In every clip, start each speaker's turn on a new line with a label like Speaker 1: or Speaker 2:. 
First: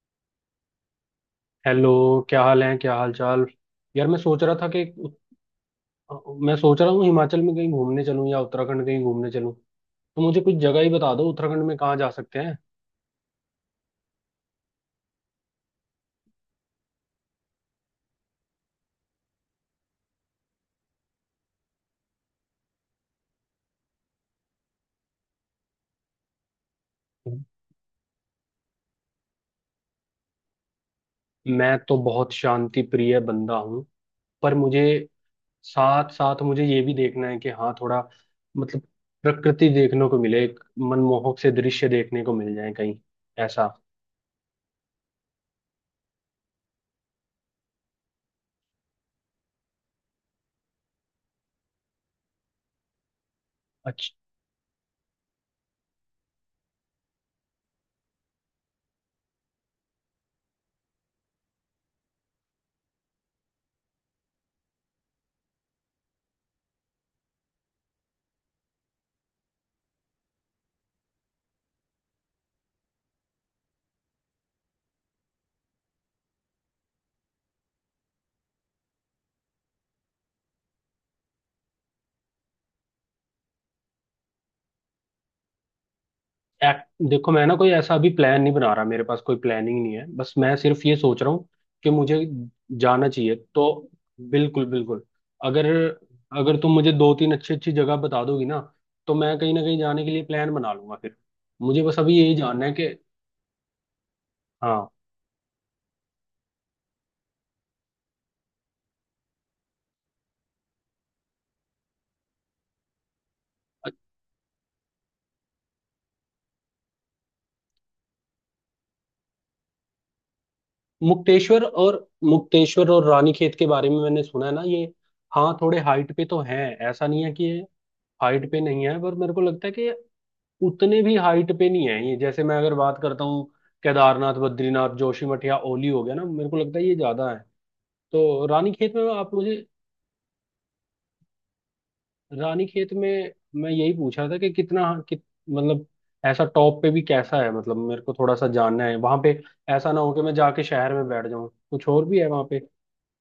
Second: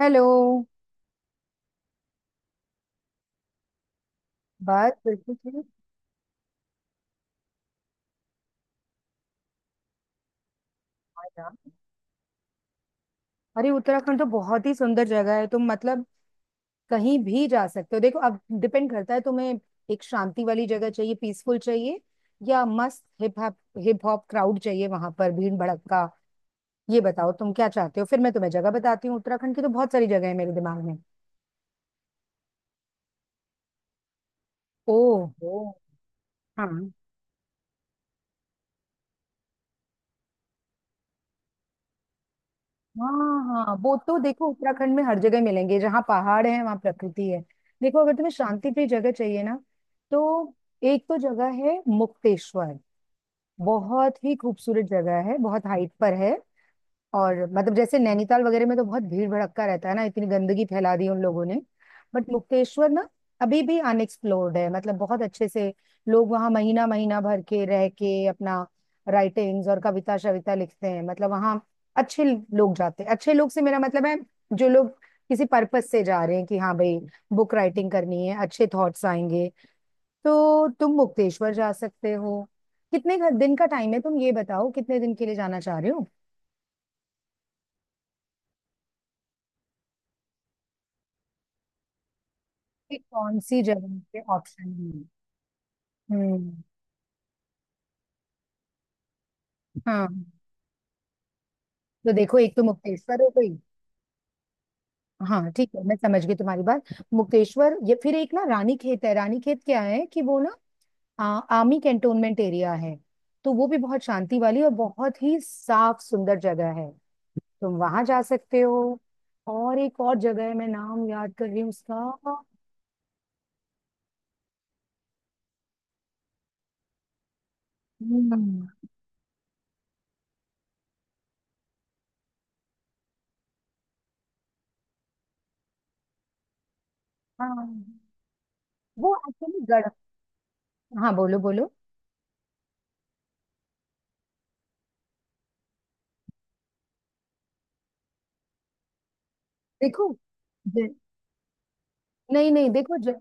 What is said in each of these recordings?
Speaker 1: Hello.
Speaker 2: Hello. क्या हाल है, क्या हाल चाल? यार, मैं सोच रहा था कि
Speaker 1: बस बिल्कुल ठीक।
Speaker 2: मैं सोच रहा हूँ हिमाचल में कहीं घूमने चलूँ या उत्तराखंड कहीं घूमने चलूँ। तो मुझे कुछ जगह ही बता
Speaker 1: हाँ
Speaker 2: दो,
Speaker 1: यार।
Speaker 2: उत्तराखंड में कहाँ जा सकते हैं।
Speaker 1: अरे उत्तराखंड तो बहुत ही सुंदर जगह है, तुम मतलब कहीं भी जा सकते हो। देखो, अब डिपेंड करता है तुम्हें एक शांति वाली जगह चाहिए, पीसफुल चाहिए, या मस्त हिप हॉप क्राउड चाहिए वहां पर भीड़ भड़क्का। ये बताओ तुम क्या चाहते हो, फिर मैं तुम्हें जगह बताती हूँ। उत्तराखंड की तो बहुत सारी जगह है मेरे दिमाग में।
Speaker 2: मैं तो बहुत शांति प्रिय बंदा हूँ, पर मुझे
Speaker 1: ओह ओ।
Speaker 2: साथ साथ मुझे ये
Speaker 1: हाँ
Speaker 2: भी देखना है कि हाँ, थोड़ा मतलब प्रकृति देखने को मिले, एक मनमोहक से दृश्य देखने को मिल जाए कहीं
Speaker 1: हाँ
Speaker 2: ऐसा।
Speaker 1: हाँ, वो तो देखो उत्तराखंड में हर जगह मिलेंगे, जहाँ पहाड़ है वहाँ प्रकृति है। देखो, अगर तुम्हें शांति प्रिय जगह चाहिए ना, तो एक तो जगह है मुक्तेश्वर। बहुत ही खूबसूरत जगह है, बहुत हाइट पर है। और मतलब जैसे नैनीताल वगैरह में तो बहुत भीड़ भड़क्का रहता है ना, इतनी गंदगी फैला दी उन लोगों ने। बट मुक्तेश्वर ना अभी भी अनएक्सप्लोर्ड है, मतलब बहुत अच्छे से लोग वहाँ महीना महीना भर के रह के अपना राइटिंग्स और कविता शविता लिखते हैं। मतलब वहाँ अच्छे लोग जाते हैं। अच्छे लोग से मेरा मतलब है जो लोग किसी पर्पस से जा रहे हैं कि हाँ भाई बुक राइटिंग करनी है, अच्छे थॉट्स आएंगे। तो तुम मुक्तेश्वर जा सकते हो। कितने दिन का टाइम है, तुम ये बताओ कितने दिन के लिए जाना चाह रहे हो,
Speaker 2: देखो, मैं ना कोई ऐसा अभी प्लान नहीं बना रहा, मेरे पास कोई प्लानिंग नहीं है, बस मैं सिर्फ ये सोच रहा हूँ कि मुझे
Speaker 1: कि
Speaker 2: जाना चाहिए।
Speaker 1: कौन सी
Speaker 2: तो
Speaker 1: जगह के
Speaker 2: बिल्कुल
Speaker 1: ऑप्शन
Speaker 2: बिल्कुल,
Speaker 1: हैं।
Speaker 2: अगर
Speaker 1: हम्म।
Speaker 2: अगर तुम मुझे दो तीन अच्छी अच्छी जगह बता दोगी ना, तो मैं कहीं ना कहीं जाने
Speaker 1: हाँ,
Speaker 2: के लिए प्लान बना लूंगा फिर। मुझे बस
Speaker 1: तो
Speaker 2: अभी यही
Speaker 1: देखो एक तो
Speaker 2: जानना है कि।
Speaker 1: मुक्तेश्वर हो गई।
Speaker 2: हाँ।
Speaker 1: हाँ ठीक है, मैं समझ गई तुम्हारी बात। मुक्तेश्वर, ये फिर एक ना रानी खेत है। रानी खेत क्या है कि वो ना आ, आर्मी कैंटोनमेंट एरिया है। तो वो भी
Speaker 2: अ-
Speaker 1: बहुत शांति वाली और बहुत ही साफ सुंदर जगह है। तुम वहां जा सकते हो। और एक और जगह है, मैं नाम याद कर रही
Speaker 2: मुक्तेश्वर
Speaker 1: हूँ
Speaker 2: और,
Speaker 1: उसका।
Speaker 2: रानीखेत के बारे में मैंने सुना है ना ये। हाँ, थोड़े हाइट पे तो हैं, ऐसा नहीं है कि ये हाइट पे
Speaker 1: हम्म।
Speaker 2: नहीं है, पर मेरे को लगता है कि उतने भी हाइट पे नहीं है ये। जैसे मैं अगर बात करता हूँ केदारनाथ, बद्रीनाथ, जोशीमठ या ओली हो गया ना, मेरे को लगता है ये ज्यादा है।
Speaker 1: हाँ,
Speaker 2: तो रानीखेत में
Speaker 1: वो
Speaker 2: आप मुझे,
Speaker 1: एक्चुअली गढ़। हाँ बोलो बोलो।
Speaker 2: रानीखेत में मैं यही पूछ रहा था कि कितना, कित, मतलब ऐसा टॉप पे भी कैसा है, मतलब मेरे को थोड़ा सा जानना है वहां पे। ऐसा ना हो
Speaker 1: देखो,
Speaker 2: कि मैं जाके शहर में बैठ जाऊं, कुछ और भी है वहां
Speaker 1: नहीं
Speaker 2: पे?
Speaker 1: नहीं, देखो।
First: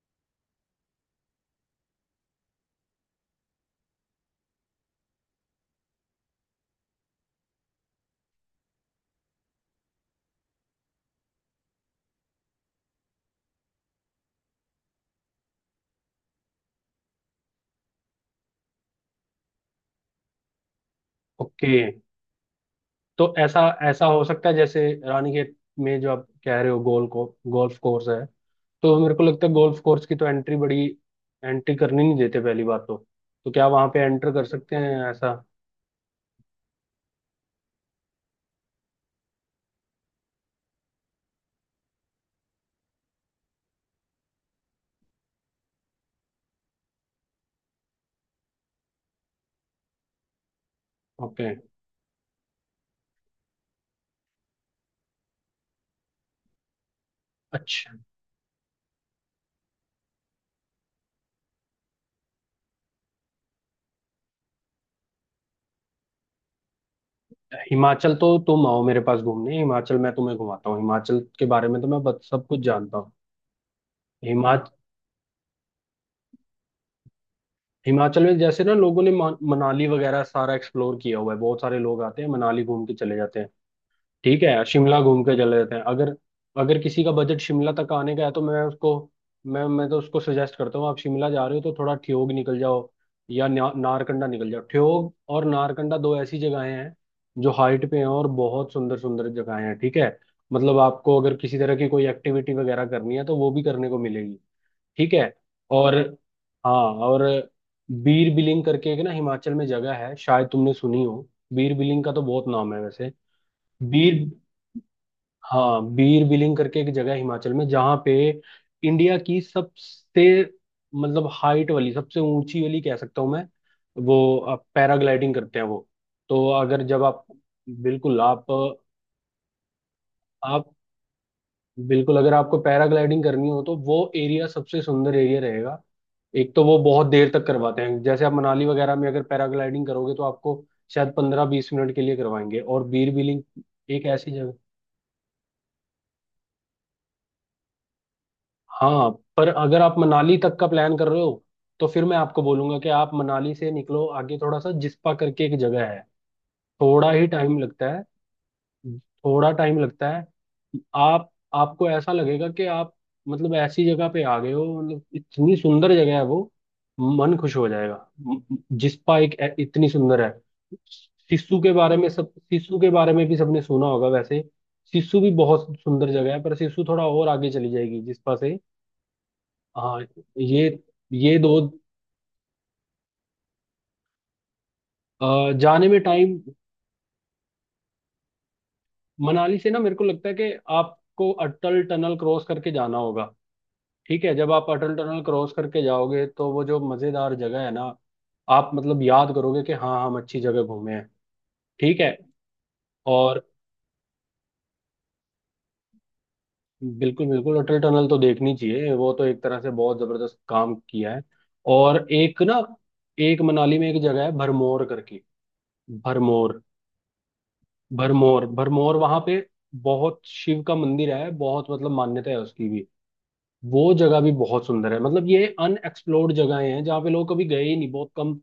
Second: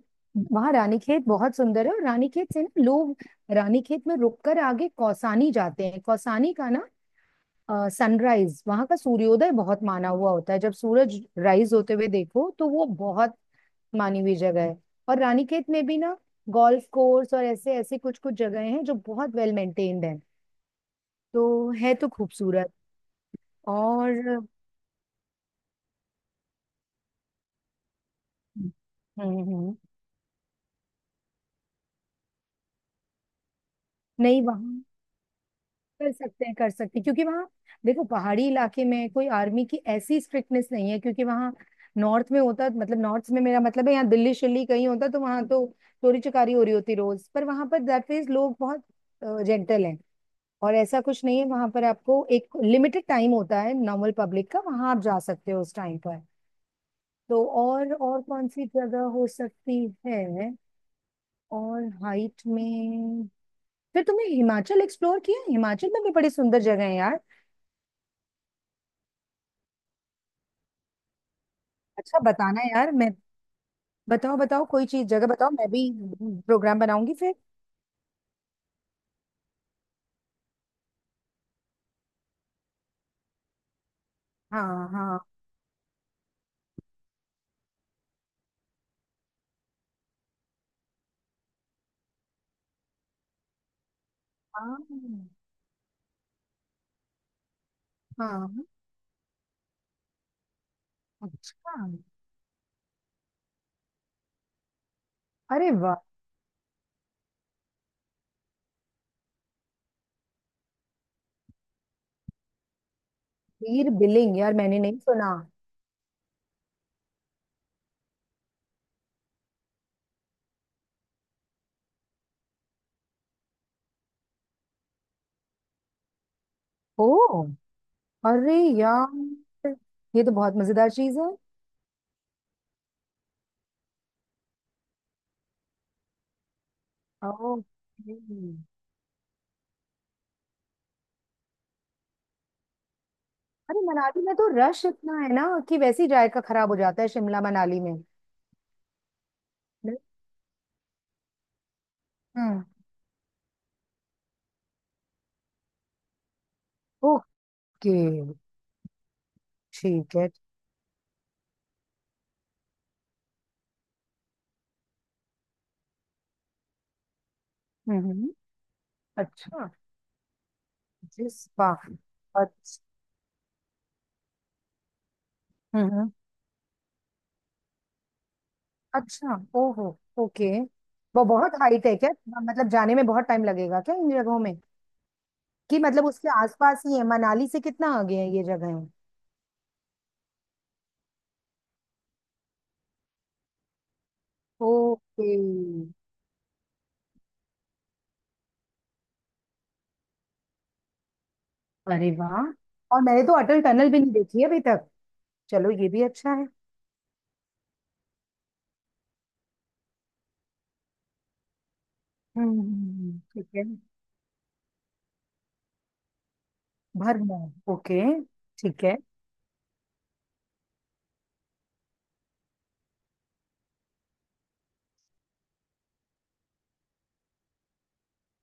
Speaker 1: वहां रानीखेत बहुत सुंदर है और रानीखेत से ना लोग रानीखेत में रुककर आगे कौसानी जाते हैं। कौसानी का ना सनराइज, वहां का सूर्योदय बहुत माना हुआ होता है। जब सूरज राइज होते हुए देखो तो वो बहुत मानी हुई जगह है। और रानीखेत में भी ना गोल्फ कोर्स और ऐसे ऐसे कुछ कुछ जगह हैं जो बहुत वेल मेंटेन्ड हैं। तो
Speaker 2: ओके।
Speaker 1: है तो खूबसूरत।
Speaker 2: तो ऐसा ऐसा हो
Speaker 1: और।
Speaker 2: सकता है जैसे रानीखेत में जो आप कह रहे हो गोल्फ कोर्स है, तो मेरे को लगता है
Speaker 1: हम्म।
Speaker 2: गोल्फ कोर्स की तो एंट्री बड़ी, एंट्री करनी नहीं देते पहली बात तो। तो क्या वहां पे एंटर
Speaker 1: नहीं
Speaker 2: कर सकते
Speaker 1: वहाँ,
Speaker 2: हैं ऐसा?
Speaker 1: कर सकते हैं कर सकते हैं, क्योंकि वहाँ देखो पहाड़ी इलाके में कोई आर्मी की ऐसी स्ट्रिक्टनेस नहीं है। क्योंकि वहाँ नॉर्थ में होता, मतलब नॉर्थ में मेरा मतलब है, यहाँ दिल्ली शिल्ली कहीं होता तो वहाँ तो चोरी चकारी हो रही होती रोज। पर वहाँ पर दैट मीन्स लोग बहुत जेंटल हैं। और ऐसा कुछ नहीं है।
Speaker 2: ओके।
Speaker 1: वहाँ पर आपको एक लिमिटेड टाइम होता है नॉर्मल पब्लिक का, वहाँ आप जा सकते हो उस टाइम पर। तो और
Speaker 2: अच्छा,
Speaker 1: और कौन सी जगह हो सकती है और हाइट में? फिर तुमने हिमाचल एक्सप्लोर किया? हिमाचल में भी बड़ी सुंदर जगह है यार।
Speaker 2: हिमाचल तो तुम आओ मेरे पास घूमने, हिमाचल मैं तुम्हें घुमाता हूँ। हिमाचल के बारे में तो मैं
Speaker 1: अच्छा,
Speaker 2: सब कुछ
Speaker 1: बताना यार।
Speaker 2: जानता
Speaker 1: मैं
Speaker 2: हूँ।
Speaker 1: बताओ बताओ
Speaker 2: हिमाच
Speaker 1: कोई चीज, जगह बताओ, मैं भी प्रोग्राम बनाऊंगी फिर।
Speaker 2: हिमाचल में जैसे ना लोगों ने मनाली वगैरह सारा एक्सप्लोर किया हुआ है, बहुत सारे लोग आते हैं मनाली घूम के चले जाते हैं, ठीक है,
Speaker 1: हाँ
Speaker 2: शिमला
Speaker 1: हाँ
Speaker 2: घूम के चले जाते हैं। अगर अगर किसी का बजट शिमला तक आने का है, तो मैं उसको, मैं तो उसको सजेस्ट करता हूँ आप शिमला जा रहे हो तो थोड़ा ठियोग निकल जाओ या नारकंडा निकल जाओ।
Speaker 1: हाँ
Speaker 2: ठियोग और नारकंडा दो ऐसी जगहें हैं जो हाइट पे हैं और
Speaker 1: हाँ।
Speaker 2: बहुत सुंदर सुंदर जगहें हैं, ठीक है। मतलब आपको अगर किसी
Speaker 1: अच्छा।
Speaker 2: तरह की कोई एक्टिविटी वगैरह करनी है तो वो भी करने को मिलेगी, ठीक है।
Speaker 1: अरे वाह।
Speaker 2: और, हाँ, और बीर बिलिंग करके एक ना हिमाचल में जगह है, शायद तुमने सुनी हो, बीर बिलिंग का तो बहुत नाम है वैसे।
Speaker 1: वीर
Speaker 2: बीर,
Speaker 1: बिलिंग, यार मैंने नहीं सुना।
Speaker 2: हाँ बीर बिलिंग करके एक जगह है हिमाचल में जहाँ पे इंडिया की सबसे, मतलब हाइट वाली सबसे ऊंची वाली कह सकता हूँ मैं, वो, आप पैराग्लाइडिंग करते हैं वो। तो अगर जब आप,
Speaker 1: ओ।
Speaker 2: बिल्कुल
Speaker 1: अरे यार, ये तो बहुत
Speaker 2: आप
Speaker 1: मजेदार चीज है।
Speaker 2: बिल्कुल अगर आपको पैराग्लाइडिंग करनी हो, तो वो एरिया सबसे सुंदर एरिया रहेगा। एक तो वो बहुत देर तक करवाते हैं,
Speaker 1: ओके।
Speaker 2: जैसे आप मनाली वगैरह में अगर पैराग्लाइडिंग करोगे तो आपको शायद पंद्रह बीस मिनट के लिए करवाएंगे, और बीर बिलिंग
Speaker 1: अरे
Speaker 2: एक
Speaker 1: मनाली
Speaker 2: ऐसी
Speaker 1: में तो
Speaker 2: जगह।
Speaker 1: रश इतना है ना कि वैसे ही जायका खराब हो जाता है शिमला मनाली में।
Speaker 2: हाँ, पर अगर आप मनाली तक का प्लान कर रहे हो, तो फिर मैं आपको
Speaker 1: हम्म।
Speaker 2: बोलूंगा कि आप मनाली से निकलो आगे थोड़ा सा, जिस्पा करके एक जगह है। थोड़ा ही
Speaker 1: ओके।
Speaker 2: टाइम लगता है, थोड़ा टाइम लगता
Speaker 1: ठीक
Speaker 2: है।
Speaker 1: है।
Speaker 2: आप आपको ऐसा लगेगा कि आप मतलब ऐसी जगह पे आ गए हो, मतलब इतनी सुंदर जगह है वो, मन खुश हो जाएगा।
Speaker 1: हम्म।
Speaker 2: जिस्पा एक
Speaker 1: अच्छा,
Speaker 2: इतनी सुंदर है।
Speaker 1: जिस बात।
Speaker 2: सिस्सू
Speaker 1: अच्छा।
Speaker 2: के बारे में भी सबने सुना होगा वैसे। सिस्सू भी बहुत सुंदर
Speaker 1: हम्म।
Speaker 2: जगह है, पर सिस्सू थोड़ा और आगे चली जाएगी जिस्पा से।
Speaker 1: अच्छा, ओहो।
Speaker 2: हाँ।
Speaker 1: ओके।
Speaker 2: ये
Speaker 1: वो
Speaker 2: ये
Speaker 1: बहुत
Speaker 2: दो।
Speaker 1: हाइट है क्या? मतलब जाने में बहुत टाइम लगेगा क्या इन जगहों में? कि
Speaker 2: जाने में
Speaker 1: मतलब उसके
Speaker 2: टाइम,
Speaker 1: आसपास ही है, मनाली से कितना आगे है ये जगह?
Speaker 2: मनाली से ना, मेरे को लगता है कि आपको अटल टनल क्रॉस करके जाना होगा, ठीक है। जब आप अटल टनल
Speaker 1: ओके।
Speaker 2: क्रॉस करके जाओगे तो वो जो मजेदार जगह है ना, आप मतलब याद करोगे कि हाँ हम अच्छी जगह घूमे हैं, ठीक
Speaker 1: अरे
Speaker 2: है।
Speaker 1: वाह, और मैंने तो
Speaker 2: और
Speaker 1: अटल टनल भी नहीं देखी है अभी तक। चलो, ये भी अच्छा है।
Speaker 2: बिल्कुल बिल्कुल अटल टनल तो देखनी चाहिए, वो तो एक तरह से बहुत जबरदस्त काम किया है। और एक ना
Speaker 1: हम्म हम्म।
Speaker 2: एक
Speaker 1: ठीक है।
Speaker 2: मनाली में एक जगह है भरमौर करके, भरमौर,
Speaker 1: भरमौर, ओके।
Speaker 2: भरमौर
Speaker 1: ठीक
Speaker 2: भरमौर
Speaker 1: है।
Speaker 2: वहां पे बहुत शिव का मंदिर है, बहुत मतलब मान्यता है उसकी भी। वो जगह भी बहुत सुंदर है, मतलब ये अनएक्सप्लोर्ड जगहें हैं जहाँ पे लोग कभी गए ही नहीं, बहुत कम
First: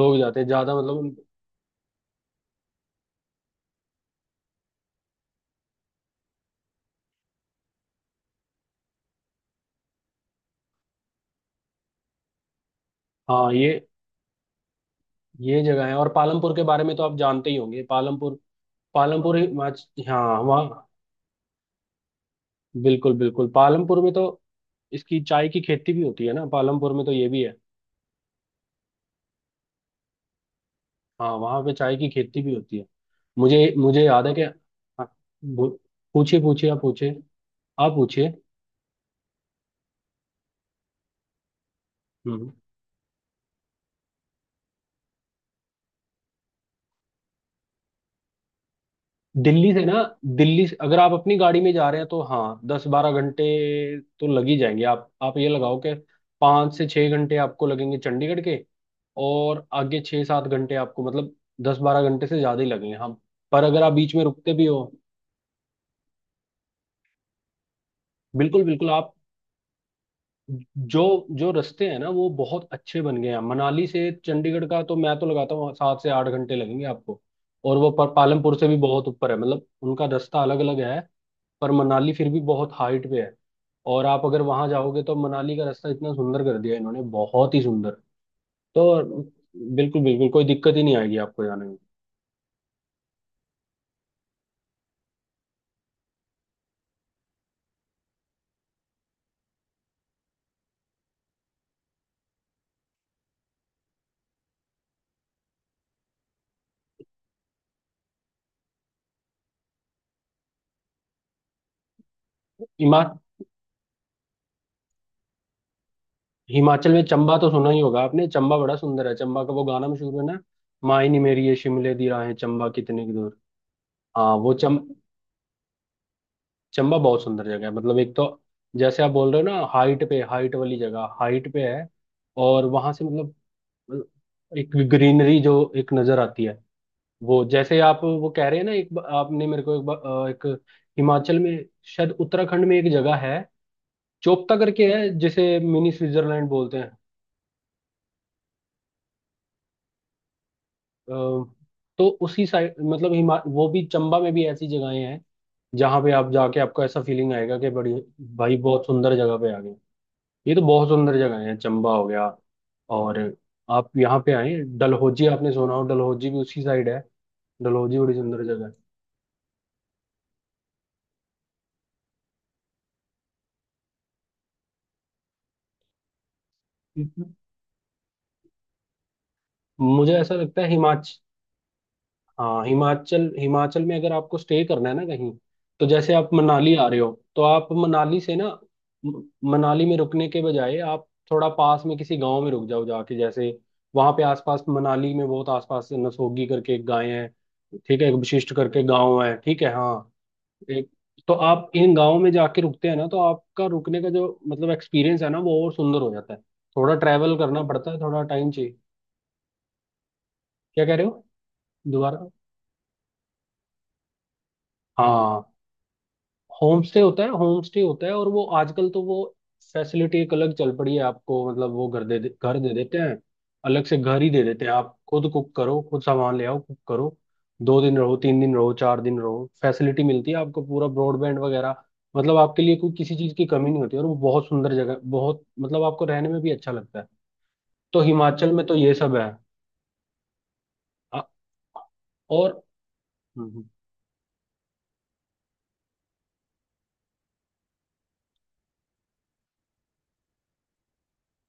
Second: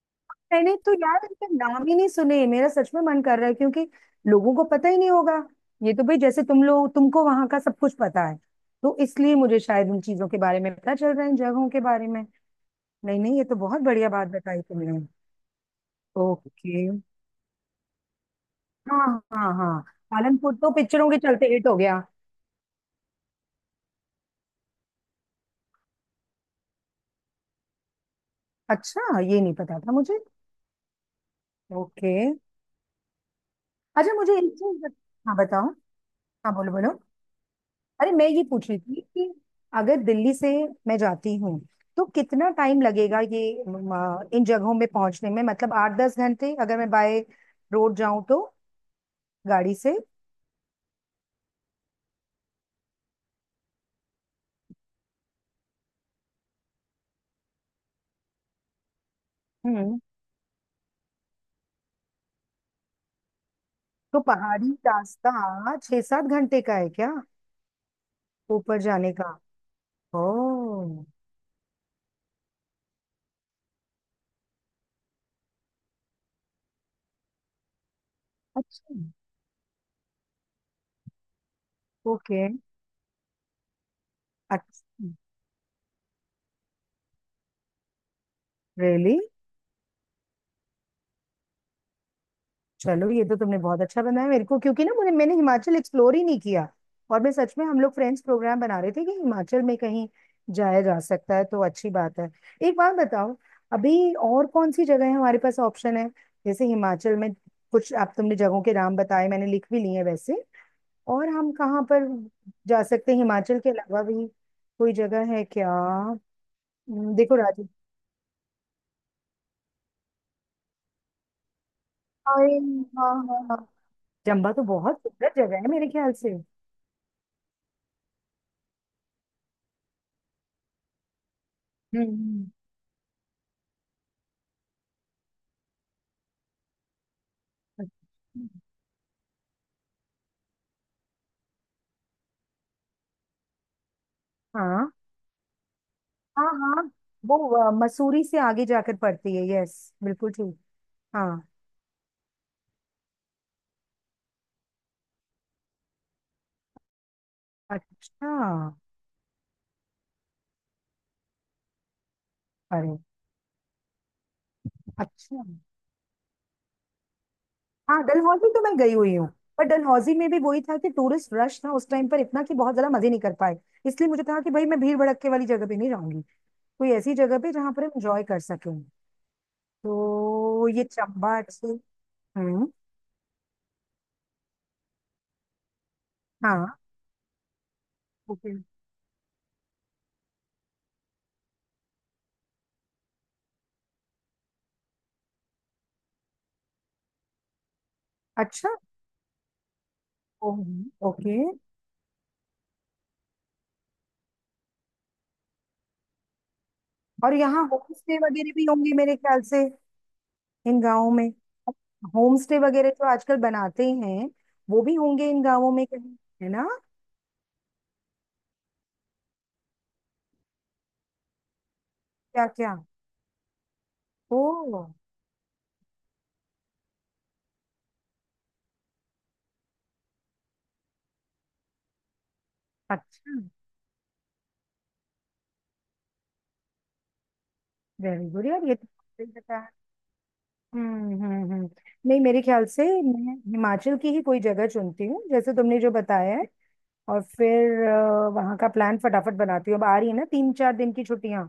Speaker 2: लोग जाते हैं,
Speaker 1: मैंने
Speaker 2: ज्यादा
Speaker 1: तो
Speaker 2: मतलब।
Speaker 1: यार इनके नाम ही नहीं सुने। मेरा सच में मन कर रहा है, क्योंकि लोगों को पता ही नहीं होगा। ये तो भाई जैसे तुम लोग, तुमको वहां का सब कुछ पता है, तो इसलिए मुझे शायद उन चीजों के बारे में पता चल रहा है, इन जगहों के बारे में। नहीं नहीं, ये
Speaker 2: हाँ
Speaker 1: तो
Speaker 2: ये
Speaker 1: बहुत बढ़िया बात बताई तुमने।
Speaker 2: ये जगह है। और पालमपुर के
Speaker 1: ओके।
Speaker 2: बारे में तो आप जानते ही होंगे, पालमपुर,
Speaker 1: हाँ हाँ हाँ।
Speaker 2: हाँ
Speaker 1: पालनपुर तो
Speaker 2: वहाँ
Speaker 1: पिक्चरों के चलते हिट हो गया।
Speaker 2: बिल्कुल बिल्कुल। पालमपुर में तो इसकी चाय की खेती भी होती है ना, पालमपुर में तो ये भी है।
Speaker 1: अच्छा, ये नहीं पता था मुझे।
Speaker 2: हाँ, वहां पे चाय की
Speaker 1: ओके।
Speaker 2: खेती भी होती है। मुझे मुझे
Speaker 1: अच्छा
Speaker 2: याद
Speaker 1: मुझे
Speaker 2: है कि,
Speaker 1: एक चीज।
Speaker 2: हाँ।
Speaker 1: हाँ बताओ।
Speaker 2: बो- पूछिए
Speaker 1: हाँ
Speaker 2: पूछिए,
Speaker 1: बोलो
Speaker 2: आप
Speaker 1: बोलो।
Speaker 2: पूछिए, आप
Speaker 1: अरे मैं
Speaker 2: पूछिए।
Speaker 1: ये पूछ रही थी कि अगर दिल्ली से मैं जाती हूँ तो कितना
Speaker 2: हम्म।
Speaker 1: टाइम लगेगा ये इन जगहों में पहुंचने में? मतलब 8-10 घंटे, अगर मैं बाय रोड जाऊं तो,
Speaker 2: दिल्ली
Speaker 1: गाड़ी
Speaker 2: से ना,
Speaker 1: से?
Speaker 2: दिल्ली से अगर आप अपनी गाड़ी में जा रहे हैं तो हाँ, दस बारह घंटे तो लग ही जाएंगे। आप ये लगाओ कि पाँच से छः घंटे आपको लगेंगे चंडीगढ़ के, और
Speaker 1: हम्म।
Speaker 2: आगे छः सात घंटे आपको, मतलब दस बारह घंटे से ज़्यादा ही लगेंगे हम। पर अगर आप बीच
Speaker 1: तो
Speaker 2: में रुकते भी
Speaker 1: पहाड़ी
Speaker 2: हो,
Speaker 1: रास्ता 6-7 घंटे का है क्या,
Speaker 2: बिल्कुल
Speaker 1: ऊपर
Speaker 2: बिल्कुल।
Speaker 1: जाने
Speaker 2: आप
Speaker 1: का? ओ।
Speaker 2: जो जो रास्ते हैं ना वो बहुत अच्छे बन गए हैं, मनाली से चंडीगढ़ का तो मैं तो लगाता हूँ सात से आठ घंटे लगेंगे आपको। और वो पर पालमपुर से भी
Speaker 1: अच्छा।
Speaker 2: बहुत ऊपर है, मतलब उनका रास्ता अलग अलग है। पर मनाली फिर भी
Speaker 1: ओके।
Speaker 2: बहुत हाइट पे है, और आप अगर वहां जाओगे
Speaker 1: अच्छा।
Speaker 2: तो मनाली का रास्ता इतना सुंदर कर दिया इन्होंने, बहुत ही सुंदर।
Speaker 1: रियली?
Speaker 2: तो बिल्कुल बिल्कुल कोई दिक्कत ही नहीं आएगी आपको जाने में।
Speaker 1: चलो, ये तो तुमने बहुत अच्छा बनाया मेरे को, क्योंकि ना मुझे मैंने हिमाचल एक्सप्लोर ही नहीं किया। और मैं सच में, हम लोग फ्रेंड्स प्रोग्राम बना रहे थे कि हिमाचल में कहीं जाया जा सकता है, तो अच्छी बात है। एक बात बताओ, अभी और कौन सी जगह है, हमारे पास ऑप्शन है जैसे हिमाचल में? कुछ आप तुमने जगहों के नाम बताए, मैंने लिख भी लिए हैं वैसे। और हम कहाँ पर जा
Speaker 2: हिमा
Speaker 1: सकते हैं हिमाचल के अलावा भी, कोई जगह है क्या? हम्म।
Speaker 2: हिमाचल में
Speaker 1: देखो
Speaker 2: चंबा तो
Speaker 1: राजू,
Speaker 2: सुना ही होगा आपने, चंबा बड़ा सुंदर है, चंबा का वो गाना मशहूर है ना, माही नी मेरी ये शिमले दी राहें
Speaker 1: हाय,
Speaker 2: चंबा कितने की
Speaker 1: हाँ
Speaker 2: दूर।
Speaker 1: हाँ हाँ,
Speaker 2: हाँ,
Speaker 1: जम्बा
Speaker 2: वो
Speaker 1: तो
Speaker 2: चम
Speaker 1: बहुत सुंदर जगह है मेरे ख्याल से।
Speaker 2: चंबा बहुत सुंदर जगह है, मतलब एक तो जैसे आप बोल रहे हो ना हाइट पे, हाइट वाली जगह हाइट पे है।
Speaker 1: हम्म
Speaker 2: और वहां से मतलब एक ग्रीनरी जो एक नजर आती है, वो जैसे आप वो कह
Speaker 1: हम्म।
Speaker 2: रहे हैं ना, एक आपने मेरे को एक, एक हिमाचल में, शायद उत्तराखंड में एक जगह है चोपता करके
Speaker 1: हाँ
Speaker 2: है, जिसे मिनी
Speaker 1: हाँ
Speaker 2: स्विट्जरलैंड बोलते हैं।
Speaker 1: हाँ, वो मसूरी से आगे जाकर पड़ती है, यस बिल्कुल ठीक।
Speaker 2: अ,
Speaker 1: हाँ।
Speaker 2: तो उसी साइड, मतलब हिमा वो भी चंबा में भी ऐसी जगहें हैं जहाँ पे आप जाके आपको ऐसा फीलिंग आएगा कि बड़ी
Speaker 1: अच्छा।
Speaker 2: भाई बहुत सुंदर जगह पे आ गए। ये तो बहुत सुंदर जगह है, चंबा हो गया।
Speaker 1: अरे।
Speaker 2: और आप यहाँ पे आए डलहौजी,
Speaker 1: अच्छा।
Speaker 2: आपने सुना हो डलहौजी भी उसी साइड है, डलहौजी
Speaker 1: हाँ
Speaker 2: बड़ी सुंदर
Speaker 1: डलहौजी तो
Speaker 2: जगह
Speaker 1: मैं गई हुई हूँ। पर डलहौजी में भी वही था कि टूरिस्ट रश था उस टाइम पर इतना कि बहुत ज्यादा मजे नहीं कर पाए। इसलिए मुझे था कि भाई मैं भीड़ भड़क के वाली जगह पे नहीं जाऊंगी, कोई ऐसी
Speaker 2: है।
Speaker 1: जगह पे जहाँ पर हम एंजॉय कर सकें।
Speaker 2: मुझे ऐसा लगता है
Speaker 1: तो ये
Speaker 2: हिमाचल,
Speaker 1: चंबा अच्छी।
Speaker 2: हाँ,
Speaker 1: हम्म।
Speaker 2: हिमाचल हिमाचल में अगर आपको स्टे करना है ना कहीं, तो जैसे आप
Speaker 1: हाँ।
Speaker 2: मनाली आ रहे हो तो आप मनाली से ना,
Speaker 1: ओके।
Speaker 2: म- मनाली में रुकने के बजाय आप थोड़ा पास में किसी गांव में रुक जाओ जाके। जैसे वहां पे आसपास, मनाली में बहुत आसपास नसोगी करके एक गाय है, ठीक है, एक वशिष्ठ
Speaker 1: अच्छा।
Speaker 2: करके गांव है, ठीक है, हाँ, एक। तो
Speaker 1: ओके।
Speaker 2: आप इन गाँव में जाके रुकते हैं ना, तो आपका रुकने का जो मतलब एक्सपीरियंस है ना वो और सुंदर हो जाता है। थोड़ा
Speaker 1: और
Speaker 2: ट्रैवल करना
Speaker 1: यहाँ
Speaker 2: पड़ता
Speaker 1: होम
Speaker 2: है,
Speaker 1: स्टे
Speaker 2: थोड़ा टाइम
Speaker 1: वगैरह भी
Speaker 2: चाहिए।
Speaker 1: होंगे मेरे ख्याल से, इन
Speaker 2: क्या कह रहे
Speaker 1: गाँवों
Speaker 2: हो?
Speaker 1: में?
Speaker 2: दोबारा।
Speaker 1: होम स्टे वगैरह जो आजकल बनाते हैं, वो भी होंगे इन
Speaker 2: हाँ,
Speaker 1: गाँवों में कहीं, है ना?
Speaker 2: होम स्टे होता है, होम स्टे होता है। और वो आजकल तो वो फैसिलिटी एक अलग चल पड़ी है आपको, मतलब वो
Speaker 1: क्या
Speaker 2: घर दे
Speaker 1: क्या?
Speaker 2: देते हैं, अलग से घर ही
Speaker 1: ओ।
Speaker 2: दे देते हैं। आप खुद कुक करो, खुद सामान ले आओ कुक करो, दो दिन रहो, तीन दिन रहो, चार दिन रहो, फैसिलिटी मिलती है आपको पूरा ब्रॉडबैंड वगैरह। मतलब आपके लिए कोई किसी
Speaker 1: अच्छा।
Speaker 2: चीज़ की कमी नहीं होती, और वो बहुत सुंदर जगह, बहुत मतलब आपको रहने में भी अच्छा लगता है। तो
Speaker 1: वेरी गुड
Speaker 2: हिमाचल में
Speaker 1: यार,
Speaker 2: तो
Speaker 1: ये तो
Speaker 2: ये सब
Speaker 1: मुझे
Speaker 2: है।
Speaker 1: नहीं पता।
Speaker 2: अ-
Speaker 1: हम्म। नहीं, मेरे
Speaker 2: और
Speaker 1: ख्याल से मैं हिमाचल की ही कोई जगह चुनती हूँ, जैसे तुमने जो बताया है। और फिर वहाँ का प्लान फटाफट बनाती हूँ, अब आ रही है ना 3-4 दिन की छुट्टियाँ।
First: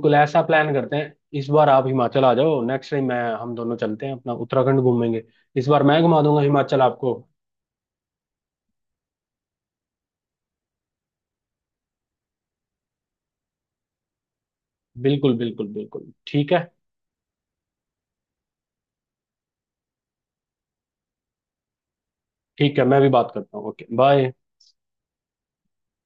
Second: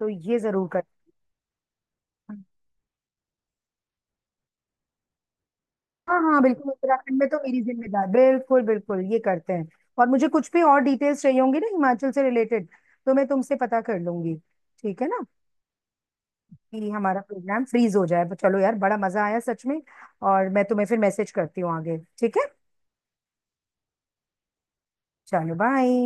Speaker 1: तो ये
Speaker 2: ऐसा
Speaker 1: जरूर
Speaker 2: प्लान करते हैं, इस बार आप हिमाचल आ
Speaker 1: कर।
Speaker 2: जाओ, नेक्स्ट टाइम मैं, हम दोनों चलते हैं अपना उत्तराखंड घूमेंगे। इस बार मैं
Speaker 1: हाँ
Speaker 2: घुमा दूंगा
Speaker 1: हाँ बिल्कुल,
Speaker 2: हिमाचल आपको।
Speaker 1: उत्तराखंड में तो मेरी जिम्मेदार, बिल्कुल बिल्कुल ये करते हैं। और मुझे कुछ भी और डिटेल्स चाहिए होंगी ना हिमाचल से रिलेटेड, तो मैं तुमसे पता कर लूंगी। ठीक है ना,
Speaker 2: बिल्कुल बिल्कुल बिल्कुल ठीक है।
Speaker 1: कि हमारा प्रोग्राम फ्रीज हो जाए? तो चलो यार, बड़ा मजा आया सच में। और मैं तुम्हें फिर मैसेज करती हूँ आगे, ठीक है।
Speaker 2: ठीक है, मैं भी बात करता हूँ, ओके बाय।
Speaker 1: चलो बाय।